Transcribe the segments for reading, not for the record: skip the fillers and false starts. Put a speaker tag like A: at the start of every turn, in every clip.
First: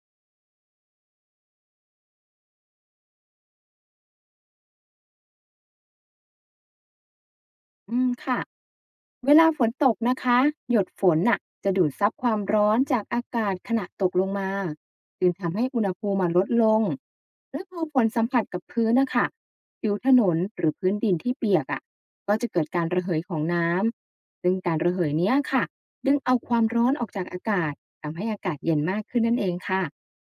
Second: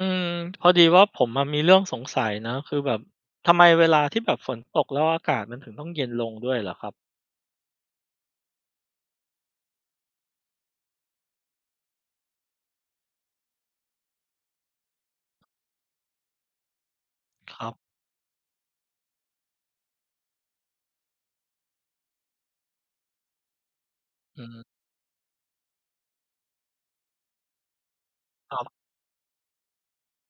A: อืมพอดีว่าผมอะมีเรื่องสงสัยนะคือแบบทำไมเวลาที่แบบฝนตกแล้วอากาศมันถึงต้องเย็นลงด้วยเหรอครับ
B: ค่ะเวลาฝนตกนะคะหยดฝนน่ะจะดูดซับความร้อนจากอากาศขณะตกลงมาจึงทำให้อุณหภูมิมันลดลง
A: ค
B: และ
A: รั
B: พ
A: บ
B: อฝนสัมผัสกับพื้นนะคะผิวถนนหรือพื้นดินที่เปียกอ่ะก็จะเกิดการระเหยของน้
A: อื
B: ำซึ่ง
A: ม
B: การระเหยเนี้ยค่ะดึงเอาความร้อนออกจากอากาศทำให้อา
A: ค
B: กาศ
A: รั
B: เย็
A: บ
B: นมากขึ้นนั่นเองค่ะ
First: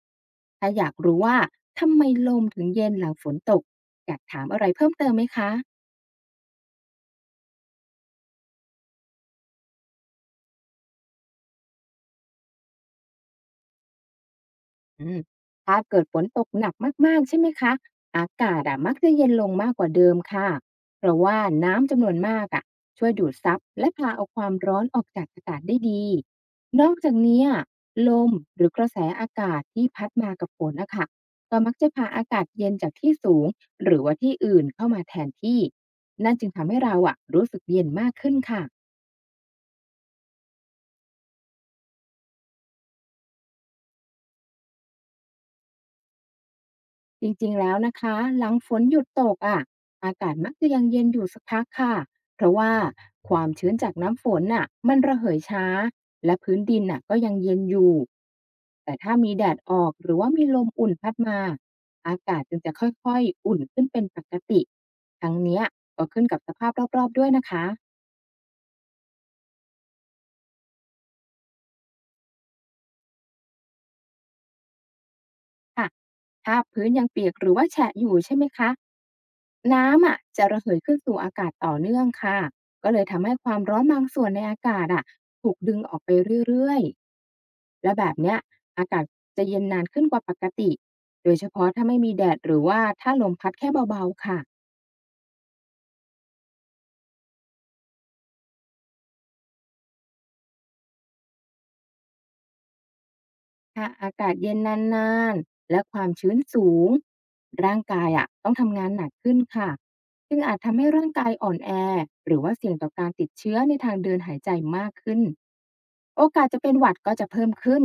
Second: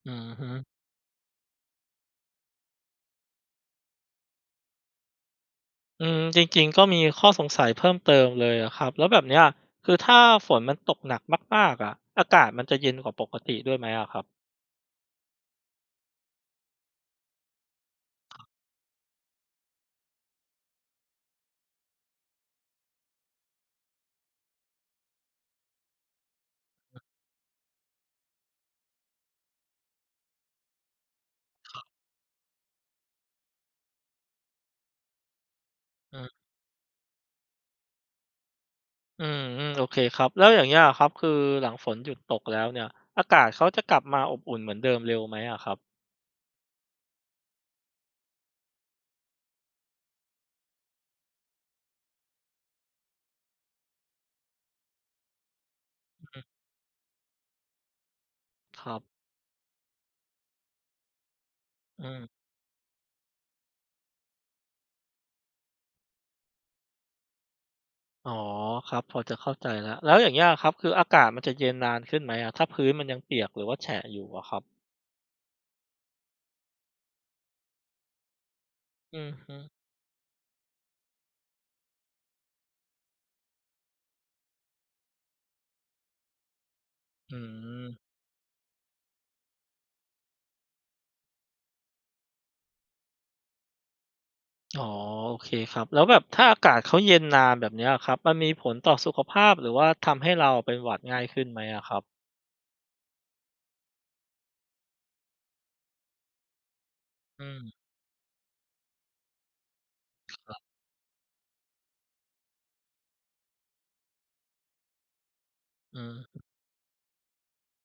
A: อืมฮึ
B: ถ้าอยากรู้ว่าทำไมลมถึงเย็นหลังฝนตกอยากถามอะไรเพิ่มเติมไหมคะ
A: อืมจริงๆก็มีข้อสงสัยเพิ่มเติมเลยอะครับแล้วแบบเนี้ยคือถ้าฝนมันตกหนักมากๆอะอากาศมันจะเย็นกว่าปกติด้วยไหมอะครับ
B: อืมถ้าเกิดฝนตกหนักมากๆใช่ไหมคะอากาศอะมักจะเย็นลงมากกว่าเดิมค่ะเพราะว่าน้ำจำนวนมากอะช่วยดูดซับและพาเอาความร้อนออกจากอากาศได้ดีนอกจากนี้อะลมหรือกระแสอากาศที่พัดมากับฝนนะคะก็มักจะพาอากาศเย็นจากที่สูงหรือว่าที่อื่นเข้ามาแทนที่
A: อืม
B: นั่นจึงทำให้เราอะรู้สึกเย็นมากขึ้นค่ะ
A: อืมอืมโอเคครับแล้วอย่างเงี้ยครับคือหลังฝนหยุดตกแล้วเนี่ยอากาศเขาจะกลับมาอบอุ่นเหมือนเดิมเร็วไหมอะครับ
B: จริงๆแล้วนะคะ หลังฝนหยุดตกอ่ะอากาศมักจะยังเย็นอยู่สักพักค่ะ เพราะว่าความชื้นจากน้ำฝนน่ะมันระเหยช้า และ
A: อื
B: พื้
A: ม
B: นดินน่ะก็ยังเย็นอยู่
A: ค
B: แต่
A: รับ
B: ถ้ามีแดดออกหรือว่ามีลมอุ่นพัดมา
A: อื
B: อากา
A: ม
B: ศจึงจะค่อยๆ อุ่นขึ้นเป็นปกติ ทั้งเนี้ยก็ขึ้นกับสภาพรอบๆด้วยนะคะ
A: อ๋อครับพอจะเข้าใจแล้วแล้วอย่างเงี้ยครับคืออากาศมันจะเย็นนานขึ้นไหมอะถ้าพื้นมันยังเปียกหรือว่าแฉะอยู่อะครับ
B: ค่ะถ้าพื้นยังเปียกหรือว่าแฉะอยู่ใช่ไหมคะ
A: อือฮึ
B: น้ำอะจะระเหยขึ้นสู่อากาศต่อเนื่องค่ะก็เลยทำให้ความร้อนบางส่วนในอากาศอะถูกดึงออกไปเรื่อย
A: อื
B: ๆและแบ
A: ม
B: บเนี้ยอากาศจะเย็นนานขึ้นกว่าปกติโดยเฉพาะถ้าไม่มีแดดหรือว่าถ้าลมพัดแค่เบาๆค่ะ
A: อ๋อโอเคครับแล้วแบบถ้าอากาศเขาเย็นนานแบบเนี้ยครับมันมีผลต่อสุขภาพหรือว่าทำให้เราเป็นหวัดง่ายขึ้นไหมอะครับ
B: ถ้าอากาศเย็นนานๆและความชื้นสูง
A: อืม
B: ร่างกายอะต้องทำงานหนักขึ้นค่ะซึ่งอาจทำให้ร่างกายอ่อนแอ หรือว่าเสี่ยงต่อการติดเชื้อในทางเดินหายใจมากขึ้น
A: อื
B: โอ
A: ม
B: กาสจะเป็นหวัดก็จะเพิ่มขึ้น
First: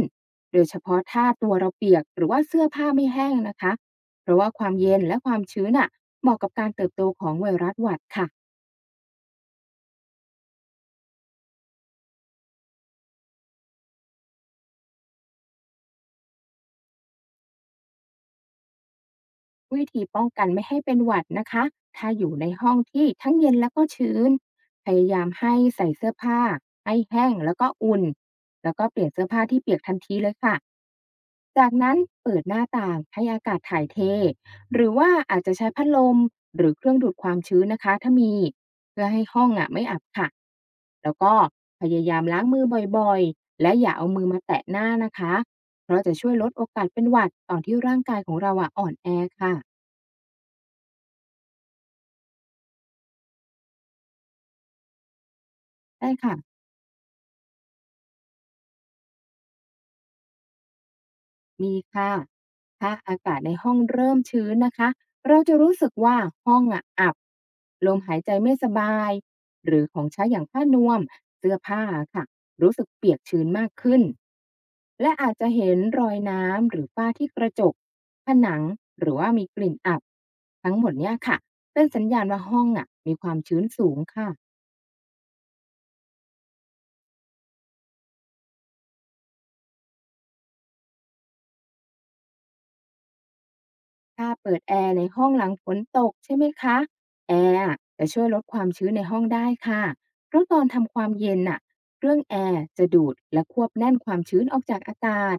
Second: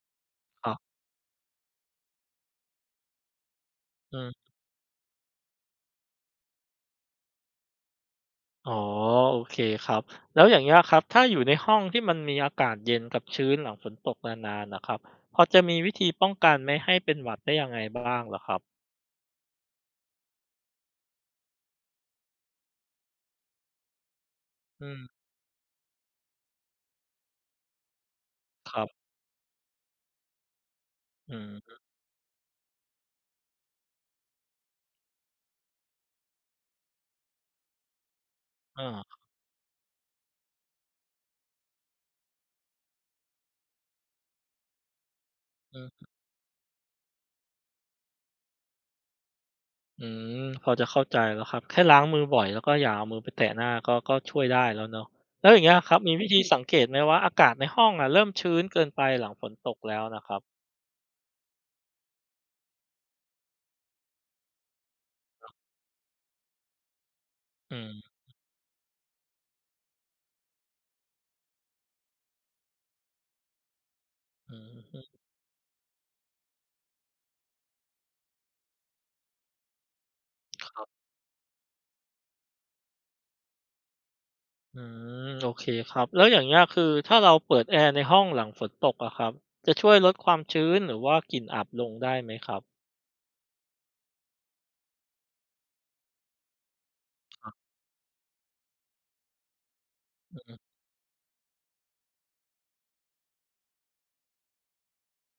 B: โด
A: ค
B: ย
A: รั
B: เฉ
A: บ
B: พาะถ้าตัวเราเปียกหรือว่าเสื้อผ้าไม่แห้งนะคะ
A: อื
B: เพราะ
A: ม
B: ว่าความเย็นและความชื้นอะเหมาะกับการเติบโตของไวรัสหวัดค่ะ
A: อ๋อโอเคครับแล้วอย่างเงี้ยครับถ้าอยู่ในห้องที่มันมีอากาศเย็นกับชื้นหลังฝนตกนานๆน่ะครับพอจะมีวิธีป้องกันไม่ให้เป็นหวัดได้ยังไงบ้างเหรอครับ
B: วิธีป้องกันไม่ให้เป็นหวัดนะคะ ถ้าอยู่ในห้องที่ทั้งเย็นแล้วก็ชื้นพ
A: อืม
B: ยายามให้ใส่เสื้อผ้าให้แห้งแล้วก็อุ่นแล้
A: ค
B: ว
A: รั
B: ก็เป
A: บ
B: ลี่ยนเสื้อผ้าที่เปียกทันทีเลยค่ะ
A: อืม
B: จากนั้นเปิดหน้าต่างให้อากาศถ่ายเทหรือว่าอาจจะใช้พัดลมหรือเครื่องดูดความชื้นนะคะถ้ามี เพื่อ
A: อา
B: ให้ห้องอ่ะไม่อับค่ะแล้วก็พยายามล้างมือบ่อยๆและอย่าเอามือมาแตะหน้านะคะ
A: อื
B: เพราะ
A: อ
B: จะช่วยลดโอกาสเป็นหวัดตอนที่ร่างกายของเราอ่ะอ่อนแอค่ะ
A: อืมพอจะเข้าใจแล้วครับแค่ล้างมือบ่อยแล้วก็อย่าเอามือไปแตะหน้าก็ช่วยได้แล้วเนาะแล้วอย่างเงี้ยครับ
B: ได้
A: มีวิธี
B: ค่ะ
A: สังเกตไหมว่าอากาศในห้องอะเริ่มชื้นเกินไปหลังฝนตกแล้วน่ะครับ
B: มีค่ะถ้าอากาศในห้องเริ่มชื้นนะคะเราจะรู้สึกว่าห้องอะอับ
A: อื
B: ลม
A: ม
B: หายใจไม่สบาย หรือของใช้อย่างผ้านวม เสื้อผ้าค่ะ รู้สึกเปียกชื้นมากขึ้น
A: อืมอื
B: และอาจจะเห็นรอยน้ำหรือฝ้าที่กระจกผนังหรือว่ามีกลิ่นอับ
A: อ
B: ทั้
A: ค
B: ง
A: รั
B: หม
A: บ
B: ดเนี่ยค่ะ เป็นสัญญาณว่าห้องอะมีความชื้นสูงค่ะ
A: อืมโอเคครับแล้วอย่างเงี้ยคือถ้าเราเปิดแอร์ในห้องหลังฝนตกอะครับจะช่วยลดความชื้นหรือว่ากลิ่นอับลงได้ไหมครับ
B: ถ้าเปิดแอร์ในห้องหลังฝนตกใช่ไหมคะแอร์อะจะช่วยลดความชื้นในห้องได้ค่ะเพราะ
A: อื
B: ตอ
A: อ
B: นทำความเย็นน่ะเครื่องแอร์จะดูดและควบแน่นความชื้นออกจากอากาศ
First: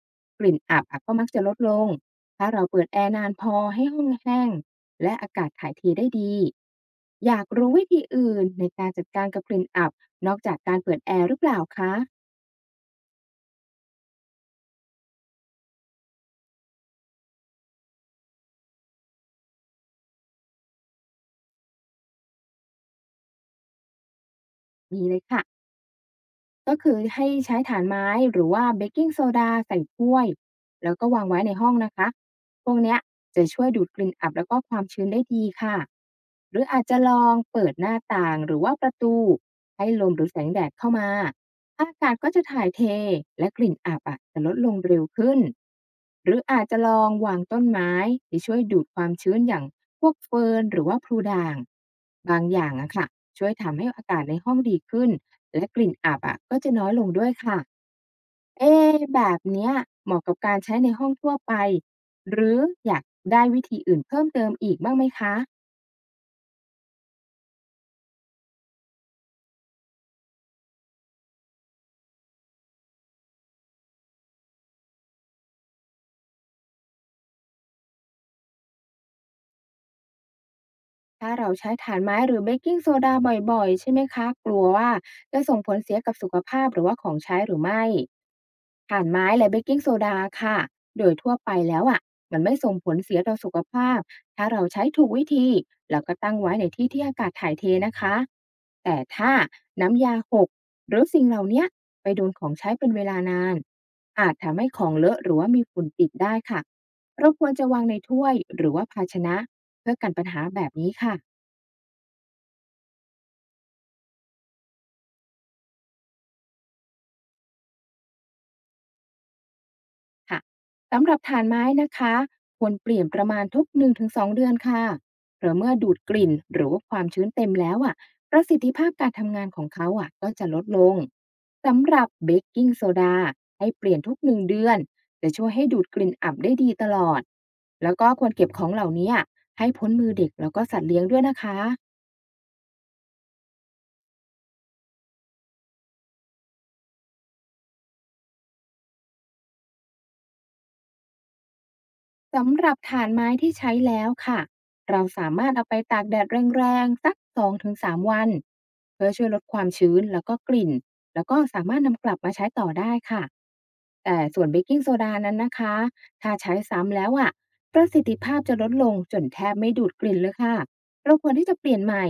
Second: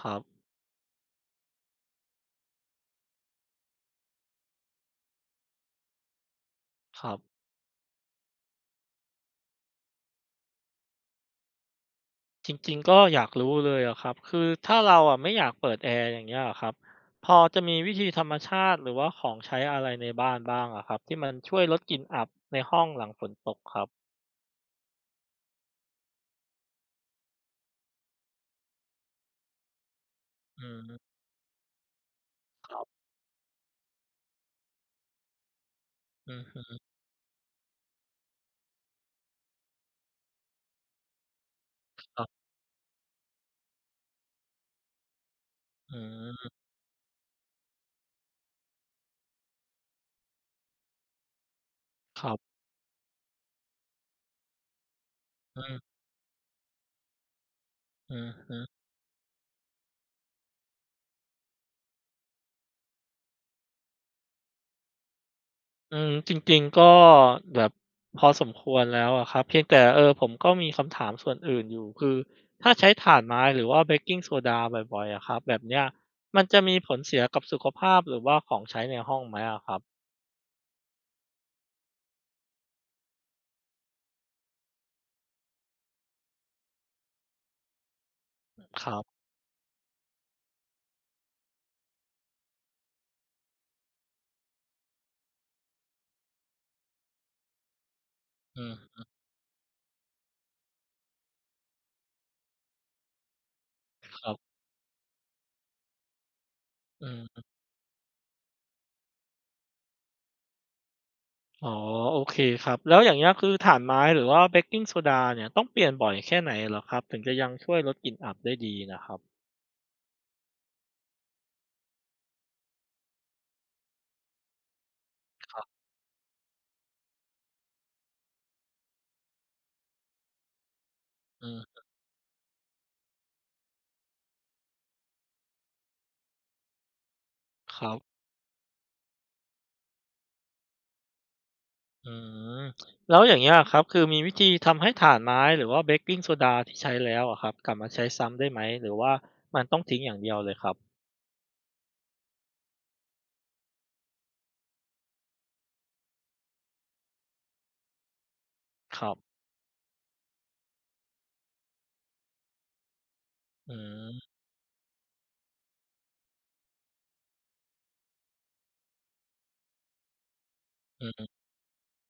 A: ครับ
B: กลิ่นอับอะก็มักจะลดลงถ้าเราเปิดแอร์นานพอให้ห้องแห้งและอากาศถ่ายเทได้ดี
A: ครับ
B: อยากรู้วิธีอื่นในการจัดการกับกลิ่นอับนอกจากการเปิดแอร์หรือเปล่าคะ
A: จริงๆก็อยากรู้เลยอะครับ คือถ้าเราอะไม่อยากเปิดแอร์อย่างเงี้ยอะครับพอจะมีวิธีธรรมชาติหรือว่าของใช้อะไรในบ้านบ้างอะครับที่มันช่วยลดกลิ่นอับในห้องหลังฝนตกครับ
B: มีเลยค่ะ ก็คือให้ใช้ฐานไม้หรือว่าเบกกิงโซดาใส่ถ้วย
A: อื
B: แล้วก็
A: ม
B: วางไว้ในห้องนะคะพ
A: ค
B: วก
A: รั
B: เนี้
A: บ
B: ยจะช่วยดูดกลิ่นอับแล้วก็ความชื้นได้ดีค่ะ
A: อือ
B: หรือ
A: ฮึ
B: อาจจะลองเปิดหน้าต่างหรือว่าประตูให้ลมหรือแสงแดดเข้ามาอากาศ
A: ครั
B: ก็จะ
A: บ
B: ถ่ายเทและกลิ่นอับอะจะลดลงเร็วขึ้น
A: อื
B: หรือ
A: ม
B: อาจจะลองวางต้นไม้ที่ช่วยดูดความชื้นอย่างพวกเฟิร์นหรือว่าพลูด่าง
A: ครั
B: บางอ
A: บ
B: ย่างอะค่ะช่วยทำให้อากาศในห้องดีขึ้น
A: อื
B: และก
A: ม
B: ลิ่นอับอะก็จะน้อยลงด้วยค่ะ
A: อือฮึ
B: เอ๊ะแบบเนี้ยเหมาะกับการใช้ในห้องทั่วไป หรืออยากได้วิธีอื่นเพิ่มเติมอีกบ้างไหมคะ
A: อืมจริงๆก็แบบพอสมควรแล้วอะครับเพียงแต่ผมก็มีคำถามส่วนอื่นอยู่คือถ้าใช้ถ่านไม้หรือว่าเบกกิงโซดาบ่อยๆอะครับแบบเนี้ยมันจะมีผลเสียกับสุขภาพหรือว่าของใช้ในห้องไหมอะครับ
B: ถ้าเราใช้ถ่านไม้หรือเบกกิงโซดาบ่อยๆใช่ไหมคะกลัวว่าจะส่งผลเสียกับสุขภาพหรือว่าของใช้หรือไม่
A: ครั
B: ถ่าน
A: บ
B: ไม้และเบกกิงโซดาค่ะโดยทั่วไปแล้วอ่ะมันไม่ส่งผลเสียต่อสุขภาพถ้าเราใช้ถูกวิธีแล้วก็ตั้งไว้ในที่ที่อากาศถ่ายเทนะคะ
A: อื
B: แต่
A: ม
B: ถ้าน้ำยาหกหรือสิ่งเหล่าเนี้ยไปโดนของใช้เป็นเวลานาน
A: ค
B: อา
A: รั
B: จ
A: บ
B: ทำให้ของเลอะหรือว่ามีฝุ่นติดได้ค่ะ
A: อื
B: เรา
A: ม
B: ควรจะวางในถ้วยหรือว่าภาชนะ เพื่อกันปัญหาแบบนี้ค่ะ
A: อ๋อโอเคครับแล้วอย่างเงี้ยคือถ่านไม้หรือว่าเบกกิงโซดาเนี่ยต้องเปลี่ยนบ่อยแค่ไหนเหรอครับถึงจะยังช่วยลดกลิ่นอับได้ดีน่ะครับ
B: ค่ะสำหรับฐานไม้นะคะควรเปลี่ยนประมาณทุก1-2เดือนค่ะเพ
A: ค
B: ราะ
A: รั
B: เมื่อ
A: บ
B: ดูดกลิ่นหรือว่าความชื้นเต็มแล้วอ่ะประสิทธิภาพการทำงานของเขาอ่ะก็จะลดลง
A: อืม
B: สำหรับเบกกิ้งโซดาให้เปลี่ยนทุก1เดือนจะช่วยให้ดูดกลิ่นอับได้ดีตลอด
A: ครั
B: แล้ว
A: บ
B: ก็ควรเก็บของเหล่านี้อะให้พ้นมือเด็กแล้วก็สัตว์เลี้ยงด้วยนะคะ
A: อืมแล้วอย่างเงี้ยครับคือมีวิธีทำให้ถ่านไม้หรือว่าเบกกิงโซดาที่ใช้แล้วอะครับกลับมาใช้ซ้ำได้ไหมหรือว่ามันต้องทิ้งอย่างเดียวเลยครับ
B: สำหรับฐานไม้ที่ใช้แล้วค่ะเราสามารถเอาไปตากแดดแรงๆสัก2-3วัน
A: ค
B: เพื่
A: รั
B: อช่วยล
A: บ
B: ดความชื้นแล้วก็กลิ่นแล้วก็สามารถนำกลับมาใช้ต่อได้ค่ะ
A: อื
B: แต่
A: ม
B: ส่วนเบกกิ้งโซดานั้นนะคะถ้าใช้ซ้ำแล้วอะ่ะประสิทธิภาพจะลดลงจนแทบไม่ดูดกลิ่นเลยค่ะ
A: อื
B: เราควร
A: ม
B: ที่จะเปลี่ยนใหม่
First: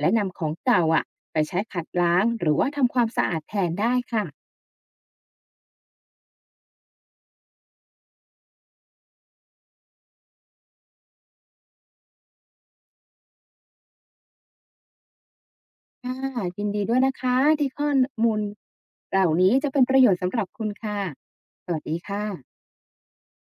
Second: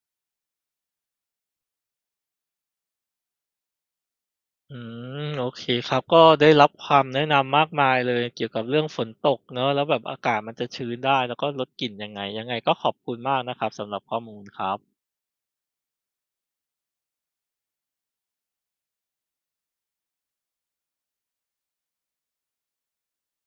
B: และนำของเก่าอ่ะไปใช้ขัดล้างหรือว่าทำความสะอาดแทนได้ค่ะ
A: อืมโอเคครับก็ได้รับความแนะนำมากมายเลยเกี่ยวกับเรื่องฝนตกเนอะแล้วแบบอากาศมันจะชื้นได้แล้วก็ลดกลิ่นยังไงยังไงก็ขอบคุณมากนะครับสำหรับข้อมูลครับ
B: ค่ะยินดีด้วยนะคะที่ข้อมูลเหล่านี้จะเป็นประโยชน์สำหรับคุณค่ะสวัสดีค่ะ